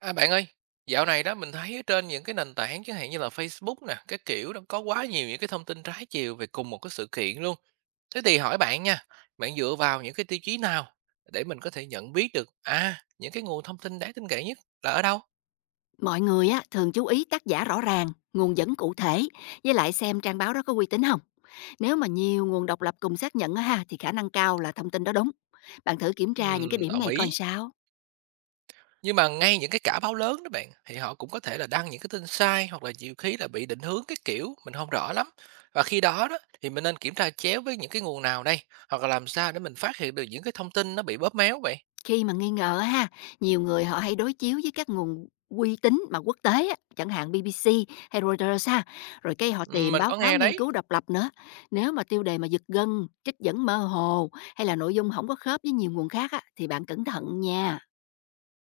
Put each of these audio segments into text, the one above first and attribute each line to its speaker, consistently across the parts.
Speaker 1: À, bạn ơi, dạo này đó mình thấy ở trên những cái nền tảng chẳng hạn như là Facebook nè, cái kiểu đó có quá nhiều những cái thông tin trái chiều về cùng một cái sự kiện luôn. Thế thì hỏi bạn nha, bạn dựa vào những cái tiêu chí nào để mình có thể nhận biết được những cái nguồn thông tin đáng tin cậy nhất là ở đâu?
Speaker 2: Mọi người á, thường chú ý tác giả rõ ràng, nguồn dẫn cụ thể, với lại xem trang báo đó có uy tín không. Nếu mà nhiều nguồn độc lập cùng xác nhận á ha, thì khả năng cao là thông tin đó đúng. Bạn thử kiểm tra những cái điểm
Speaker 1: Ở
Speaker 2: này coi
Speaker 1: Mỹ.
Speaker 2: sao.
Speaker 1: Nhưng mà ngay những cái cả báo lớn đó bạn thì họ cũng có thể là đăng những cái tin sai hoặc là nhiều khi là bị định hướng cái kiểu mình không rõ lắm. Và khi đó đó thì mình nên kiểm tra chéo với những cái nguồn nào đây, hoặc là làm sao để mình phát hiện được những cái thông tin nó bị bóp méo vậy?
Speaker 2: Khi mà nghi ngờ á ha, nhiều người họ hay đối chiếu với các nguồn uy tín mà quốc tế á, chẳng hạn BBC hay Reuters ha, rồi cái họ tìm
Speaker 1: Mình
Speaker 2: báo
Speaker 1: có
Speaker 2: cáo
Speaker 1: nghe
Speaker 2: nghiên
Speaker 1: đấy.
Speaker 2: cứu độc lập nữa. Nếu mà tiêu đề mà giật gân, trích dẫn mơ hồ hay là nội dung không có khớp với nhiều nguồn khác á, thì bạn cẩn thận nha.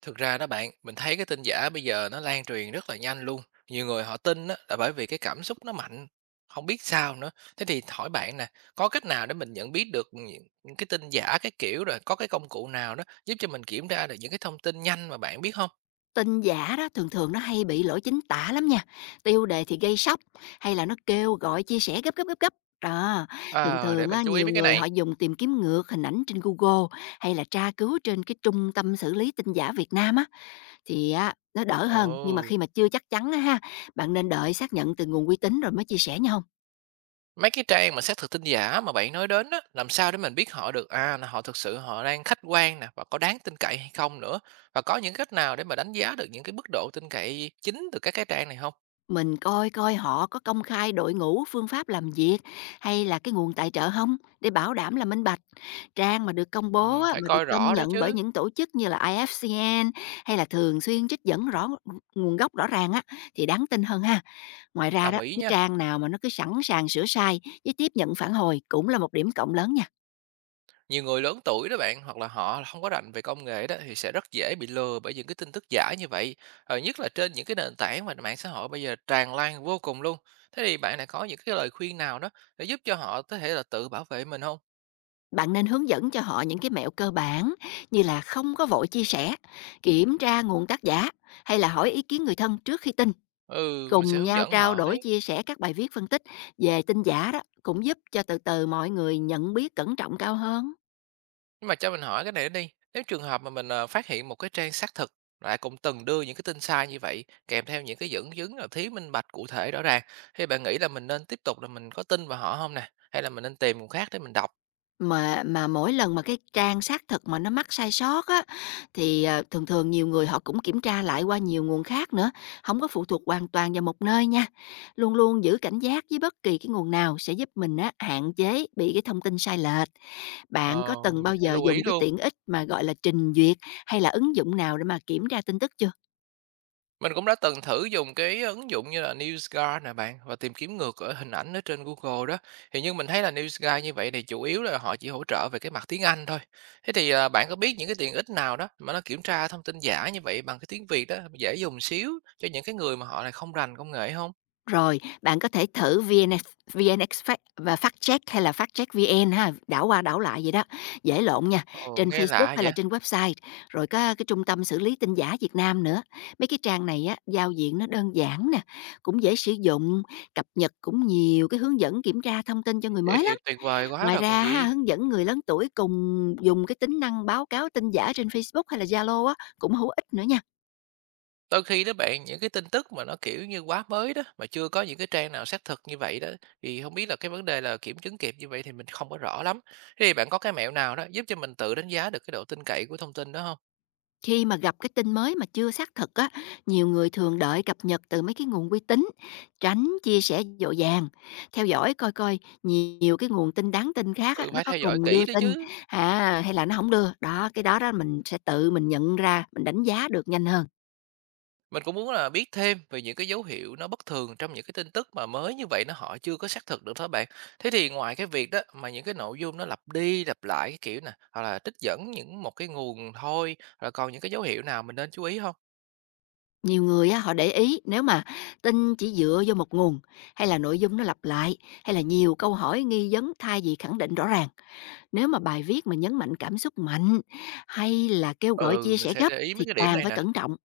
Speaker 1: Thực ra đó bạn, mình thấy cái tin giả bây giờ nó lan truyền rất là nhanh luôn. Nhiều người họ tin đó là bởi vì cái cảm xúc nó mạnh, không biết sao nữa. Thế thì hỏi bạn nè, có cách nào để mình nhận biết được những cái tin giả cái kiểu, rồi có cái công cụ nào đó giúp cho mình kiểm tra được những cái thông tin nhanh mà bạn biết không?
Speaker 2: Tin giả đó thường thường nó hay bị lỗi chính tả lắm nha. Tiêu đề thì gây sốc hay là nó kêu gọi chia sẻ gấp gấp gấp gấp. Đó, thường
Speaker 1: Ờ, để
Speaker 2: thường
Speaker 1: mình
Speaker 2: á,
Speaker 1: chú ý
Speaker 2: nhiều
Speaker 1: mấy cái
Speaker 2: người
Speaker 1: này.
Speaker 2: họ dùng tìm kiếm ngược hình ảnh trên Google hay là tra cứu trên cái trung tâm xử lý tin giả Việt Nam á, thì á, nó đỡ hơn, nhưng mà
Speaker 1: Ồ.
Speaker 2: khi mà chưa chắc chắn á ha, bạn nên đợi xác nhận từ nguồn uy tín rồi mới chia sẻ nha, không
Speaker 1: Mấy cái trang mà xác thực tin giả mà bạn nói đến á, làm sao để mình biết họ được là họ thực sự họ đang khách quan nè, và có đáng tin cậy hay không nữa, và có những cách nào để mà đánh giá được những cái mức độ tin cậy chính từ các cái trang này không?
Speaker 2: mình coi coi họ có công khai đội ngũ, phương pháp làm việc hay là cái nguồn tài trợ không, để bảo đảm là minh bạch. Trang mà được công
Speaker 1: Ừ,
Speaker 2: bố á,
Speaker 1: phải
Speaker 2: mà được
Speaker 1: coi
Speaker 2: công
Speaker 1: rõ đấy
Speaker 2: nhận bởi
Speaker 1: chứ.
Speaker 2: những tổ chức như là IFCN hay là thường xuyên trích dẫn rõ nguồn gốc rõ ràng á, thì đáng tin hơn ha. Ngoài ra
Speaker 1: Đồng
Speaker 2: đó,
Speaker 1: ý
Speaker 2: cái
Speaker 1: nha.
Speaker 2: trang nào mà nó cứ sẵn sàng sửa sai với tiếp nhận phản hồi cũng là một điểm cộng lớn nha.
Speaker 1: Nhiều người lớn tuổi đó bạn, hoặc là họ không có rành về công nghệ đó, thì sẽ rất dễ bị lừa bởi những cái tin tức giả như vậy. Ờ, nhất là trên những cái nền tảng mà mạng xã hội bây giờ tràn lan vô cùng luôn. Thế thì bạn lại có những cái lời khuyên nào đó để giúp cho họ có thể là tự bảo vệ mình không?
Speaker 2: Bạn nên hướng dẫn cho họ những cái mẹo cơ bản, như là không có vội chia sẻ, kiểm tra nguồn tác giả hay là hỏi ý kiến người thân trước khi tin.
Speaker 1: Ừ, mình sẽ
Speaker 2: Cùng
Speaker 1: hướng
Speaker 2: nhau
Speaker 1: dẫn
Speaker 2: trao
Speaker 1: họ
Speaker 2: đổi,
Speaker 1: đấy.
Speaker 2: chia sẻ các bài viết phân tích về tin giả đó cũng giúp cho từ từ mọi người nhận biết, cẩn trọng cao hơn.
Speaker 1: Nhưng mà cho mình hỏi cái này nữa đi, nếu trường hợp mà mình, phát hiện một cái trang xác thực lại cũng từng đưa những cái tin sai như vậy, kèm theo những cái dẫn chứng là thiếu minh bạch cụ thể rõ ràng, thì bạn nghĩ là mình nên tiếp tục là mình có tin vào họ không nè? Hay là mình nên tìm nguồn khác để mình đọc?
Speaker 2: Mà mỗi lần mà cái trang xác thực mà nó mắc sai sót á, thì, thường thường nhiều người họ cũng kiểm tra lại qua nhiều nguồn khác nữa, không có phụ thuộc hoàn toàn vào một nơi nha. Luôn luôn giữ cảnh giác với bất kỳ cái nguồn nào sẽ giúp mình á, hạn chế bị cái thông tin sai lệch. Bạn
Speaker 1: Ờ,
Speaker 2: có từng
Speaker 1: mình
Speaker 2: bao
Speaker 1: sẽ
Speaker 2: giờ
Speaker 1: lưu ý
Speaker 2: dùng cái
Speaker 1: luôn.
Speaker 2: tiện ích mà, gọi là, trình duyệt hay là ứng dụng nào để mà kiểm tra tin tức chưa?
Speaker 1: Mình cũng đã từng thử dùng cái ứng dụng như là NewsGuard nè bạn, và tìm kiếm ngược ở hình ảnh ở trên Google đó. Thì nhưng mình thấy là NewsGuard như vậy thì chủ yếu là họ chỉ hỗ trợ về cái mặt tiếng Anh thôi. Thế thì bạn có biết những cái tiện ích nào đó mà nó kiểm tra thông tin giả như vậy bằng cái tiếng Việt đó, dễ dùng xíu cho những cái người mà họ này không rành công nghệ không?
Speaker 2: Rồi, bạn có thể thử VNX, VNXFact và Fact check, hay là Fact check, FactCheckVN ha, đảo qua đảo lại vậy đó, dễ lộn nha,
Speaker 1: Ồ,
Speaker 2: trên
Speaker 1: nghe
Speaker 2: Facebook
Speaker 1: lạ
Speaker 2: hay là
Speaker 1: vậy.
Speaker 2: trên website, rồi có cái Trung tâm xử lý tin giả Việt Nam nữa. Mấy cái trang này á, giao diện nó đơn giản nè, cũng dễ sử dụng, cập nhật cũng nhiều cái hướng dẫn kiểm tra thông tin cho người
Speaker 1: Vậy
Speaker 2: mới
Speaker 1: thì
Speaker 2: lắm.
Speaker 1: tuyệt vời quá
Speaker 2: Ngoài
Speaker 1: rồi còn
Speaker 2: ra ha,
Speaker 1: gì.
Speaker 2: hướng dẫn người lớn tuổi cùng dùng cái tính năng báo cáo tin giả trên Facebook hay là Zalo á, cũng hữu ích nữa nha.
Speaker 1: Đôi khi đó bạn, những cái tin tức mà nó, kiểu như, quá mới đó, mà chưa có những cái trang nào xác thực như vậy đó, thì không biết là cái vấn đề là kiểm chứng kịp như vậy thì mình không có rõ lắm. Thế thì bạn có cái mẹo nào đó giúp cho mình tự đánh giá được cái độ tin cậy của thông tin đó không?
Speaker 2: Khi mà gặp cái tin mới mà chưa xác thực á, nhiều người thường đợi cập nhật từ mấy cái nguồn uy tín, tránh chia sẻ dội vàng. Theo dõi coi coi nhiều cái nguồn tin đáng tin khác á,
Speaker 1: Ừ,
Speaker 2: nó
Speaker 1: phải
Speaker 2: có
Speaker 1: theo dõi
Speaker 2: cùng
Speaker 1: kỹ
Speaker 2: đưa
Speaker 1: đó
Speaker 2: tin
Speaker 1: chứ.
Speaker 2: à, hay là nó không đưa. Đó, cái đó đó mình sẽ tự mình nhận ra, mình đánh giá được nhanh hơn.
Speaker 1: Mình cũng muốn là biết thêm về những cái dấu hiệu nó bất thường trong những cái tin tức mà mới như vậy, nó họ chưa có xác thực được đó bạn. Thế thì ngoài cái việc đó, mà những cái nội dung nó lặp đi lặp lại cái kiểu nè, hoặc là trích dẫn những một cái nguồn thôi, là còn những cái dấu hiệu nào mình nên chú ý không?
Speaker 2: Nhiều người á, họ để ý nếu mà tin chỉ dựa vô một nguồn, hay là nội dung nó lặp lại, hay là nhiều câu hỏi nghi vấn thay vì khẳng định rõ ràng. Nếu mà bài viết mà nhấn mạnh cảm xúc mạnh hay là kêu gọi
Speaker 1: Ừ,
Speaker 2: chia
Speaker 1: mình
Speaker 2: sẻ
Speaker 1: sẽ
Speaker 2: gấp
Speaker 1: để ý mấy
Speaker 2: thì
Speaker 1: cái điểm
Speaker 2: càng
Speaker 1: này
Speaker 2: phải
Speaker 1: nè.
Speaker 2: cẩn trọng.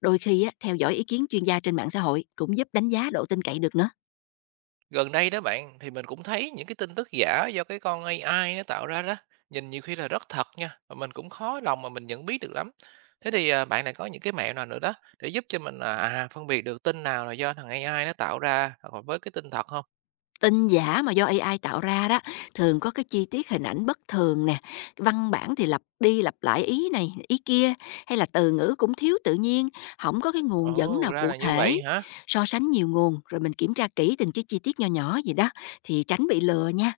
Speaker 2: Đôi khi á, theo dõi ý kiến chuyên gia trên mạng xã hội cũng giúp đánh giá độ tin cậy được nữa.
Speaker 1: Gần đây đó bạn, thì mình cũng thấy những cái tin tức giả do cái con AI nó tạo ra đó, nhìn nhiều khi là rất thật nha, và mình cũng khó lòng mà mình nhận biết được lắm. Thế thì bạn lại có những cái mẹo nào nữa đó để giúp cho mình phân biệt được tin nào là do thằng AI nó tạo ra, hoặc là với cái tin thật không?
Speaker 2: Tin giả mà do AI tạo ra đó thường có cái chi tiết hình ảnh bất thường nè, văn bản thì lặp đi lặp lại ý này ý kia, hay là từ ngữ cũng thiếu tự nhiên, không có cái nguồn dẫn
Speaker 1: Ồ,
Speaker 2: nào
Speaker 1: ra
Speaker 2: cụ
Speaker 1: là như
Speaker 2: thể.
Speaker 1: vậy hả?
Speaker 2: So sánh nhiều nguồn rồi mình kiểm tra kỹ từng cái chi tiết nho nhỏ gì đó thì tránh bị lừa nha.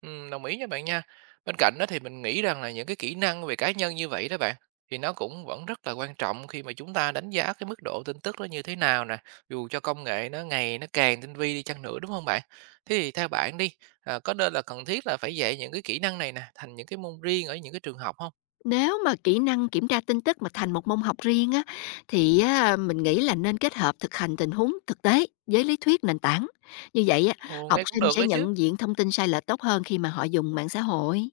Speaker 1: Đồng ý nha bạn nha. Bên cạnh đó thì mình nghĩ rằng là những cái kỹ năng về cá nhân như vậy đó bạn, thì nó cũng vẫn rất là quan trọng khi mà chúng ta đánh giá cái mức độ tin tức nó như thế nào nè, dù cho công nghệ nó ngày nó càng tinh vi đi chăng nữa, đúng không bạn? Thế thì theo bạn đi, có nên là cần thiết là phải dạy những cái kỹ năng này nè thành những cái môn riêng ở những cái trường học không?
Speaker 2: Nếu mà kỹ năng kiểm tra tin tức mà thành một môn học riêng á, thì á, mình nghĩ là nên kết hợp thực hành tình huống thực tế với lý thuyết nền tảng. Như vậy á,
Speaker 1: Ồ,
Speaker 2: học
Speaker 1: nghe cũng
Speaker 2: sinh
Speaker 1: được
Speaker 2: sẽ
Speaker 1: đó chứ.
Speaker 2: nhận diện thông tin sai lệch tốt hơn khi mà họ dùng mạng xã hội.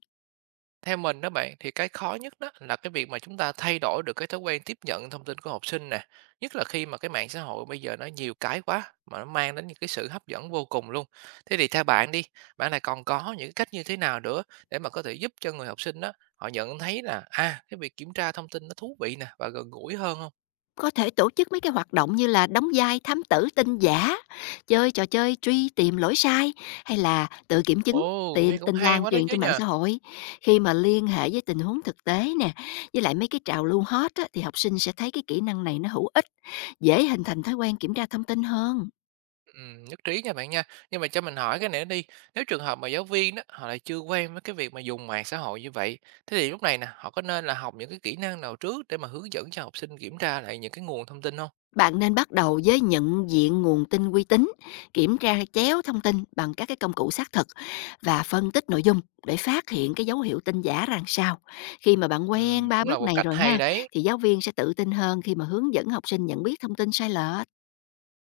Speaker 1: Theo mình đó bạn, thì cái khó nhất đó là cái việc mà chúng ta thay đổi được cái thói quen tiếp nhận thông tin của học sinh nè, nhất là khi mà cái mạng xã hội bây giờ nó nhiều cái quá, mà nó mang đến những cái sự hấp dẫn vô cùng luôn. Thế thì theo bạn đi, bạn lại còn có những cách như thế nào nữa để mà có thể giúp cho người học sinh đó họ nhận thấy là cái việc kiểm tra thông tin nó thú vị nè và gần gũi hơn không?
Speaker 2: Có thể tổ chức mấy cái hoạt động như là đóng vai thám tử tin giả, chơi trò chơi truy tìm lỗi sai, hay là tự kiểm chứng
Speaker 1: Ồ,
Speaker 2: tin
Speaker 1: nghe cũng
Speaker 2: tin
Speaker 1: hay
Speaker 2: lan
Speaker 1: quá đó
Speaker 2: truyền
Speaker 1: chứ
Speaker 2: trên mạng
Speaker 1: nhờ.
Speaker 2: xã hội. Khi mà liên hệ với tình huống thực tế nè, với lại mấy cái trào lưu hot á, thì học sinh sẽ thấy cái kỹ năng này nó hữu ích, dễ hình thành thói quen kiểm tra thông tin hơn.
Speaker 1: Nhất trí nha bạn nha. Nhưng mà cho mình hỏi cái này đi, nếu trường hợp mà giáo viên đó, họ lại chưa quen với cái việc mà dùng mạng xã hội như vậy, thế thì lúc này nè, họ có nên là học những cái kỹ năng nào trước để mà hướng dẫn cho học sinh kiểm tra lại những cái nguồn thông tin không?
Speaker 2: Bạn nên bắt đầu với nhận diện nguồn tin uy tín, kiểm tra chéo thông tin bằng các cái công cụ xác thực và phân tích nội dung, để phát hiện cái dấu hiệu tin giả rằng sao. Khi mà bạn quen ba
Speaker 1: Cũng là
Speaker 2: bước
Speaker 1: một
Speaker 2: này
Speaker 1: cách
Speaker 2: rồi
Speaker 1: hay
Speaker 2: ha,
Speaker 1: đấy.
Speaker 2: thì giáo viên sẽ tự tin hơn khi mà hướng dẫn học sinh nhận biết thông tin sai lệch.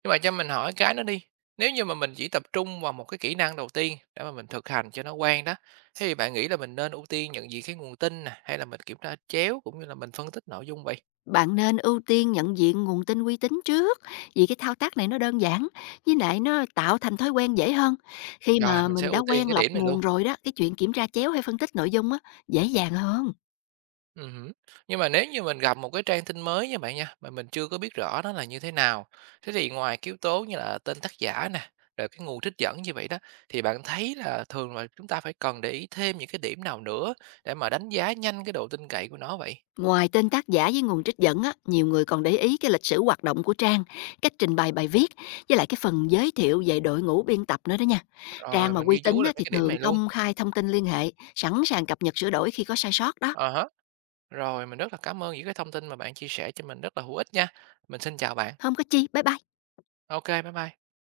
Speaker 1: Nhưng mà cho mình hỏi cái nữa đi, nếu như mà mình chỉ tập trung vào một cái kỹ năng đầu tiên để mà mình thực hành cho nó quen đó, thế thì bạn nghĩ là mình nên ưu tiên nhận diện cái nguồn tin nè, hay là mình kiểm tra chéo cũng như là mình phân tích nội dung vậy?
Speaker 2: Bạn nên ưu tiên nhận diện nguồn tin uy tín trước, vì cái thao tác này nó đơn giản, với lại nó tạo thành thói quen dễ hơn. Khi
Speaker 1: Rồi,
Speaker 2: mà
Speaker 1: mình sẽ
Speaker 2: mình đã
Speaker 1: ưu tiên
Speaker 2: quen
Speaker 1: cái
Speaker 2: lọc
Speaker 1: điểm này
Speaker 2: nguồn
Speaker 1: luôn.
Speaker 2: rồi đó, cái chuyện kiểm tra chéo hay phân tích nội dung á, dễ dàng hơn.
Speaker 1: Ừm. Nhưng mà nếu như mình gặp một cái trang tin mới nha bạn nha, mà mình chưa có biết rõ nó là như thế nào, thế thì ngoài cái yếu tố như là tên tác giả nè, rồi cái nguồn trích dẫn như vậy đó, thì bạn thấy là thường là chúng ta phải cần để ý thêm những cái điểm nào nữa để mà đánh giá nhanh cái độ tin cậy của nó vậy?
Speaker 2: Ngoài tên tác giả với nguồn trích dẫn á, nhiều người còn để ý cái lịch sử hoạt động của trang, cách trình bày bài viết, với lại cái phần giới thiệu về đội ngũ biên tập nữa đó nha. Trang
Speaker 1: Rồi,
Speaker 2: mà
Speaker 1: mình
Speaker 2: uy
Speaker 1: ghi
Speaker 2: tín
Speaker 1: chú
Speaker 2: á,
Speaker 1: lại mấy
Speaker 2: thì
Speaker 1: cái điểm
Speaker 2: thường
Speaker 1: này luôn.
Speaker 2: công khai thông tin liên hệ, sẵn sàng cập nhật sửa đổi khi có sai sót đó.
Speaker 1: À há, rồi, mình rất là cảm ơn những cái thông tin mà bạn chia sẻ cho mình rất là hữu ích nha. Mình xin chào bạn.
Speaker 2: Không có chi, bye bye.
Speaker 1: Ok, bye bye.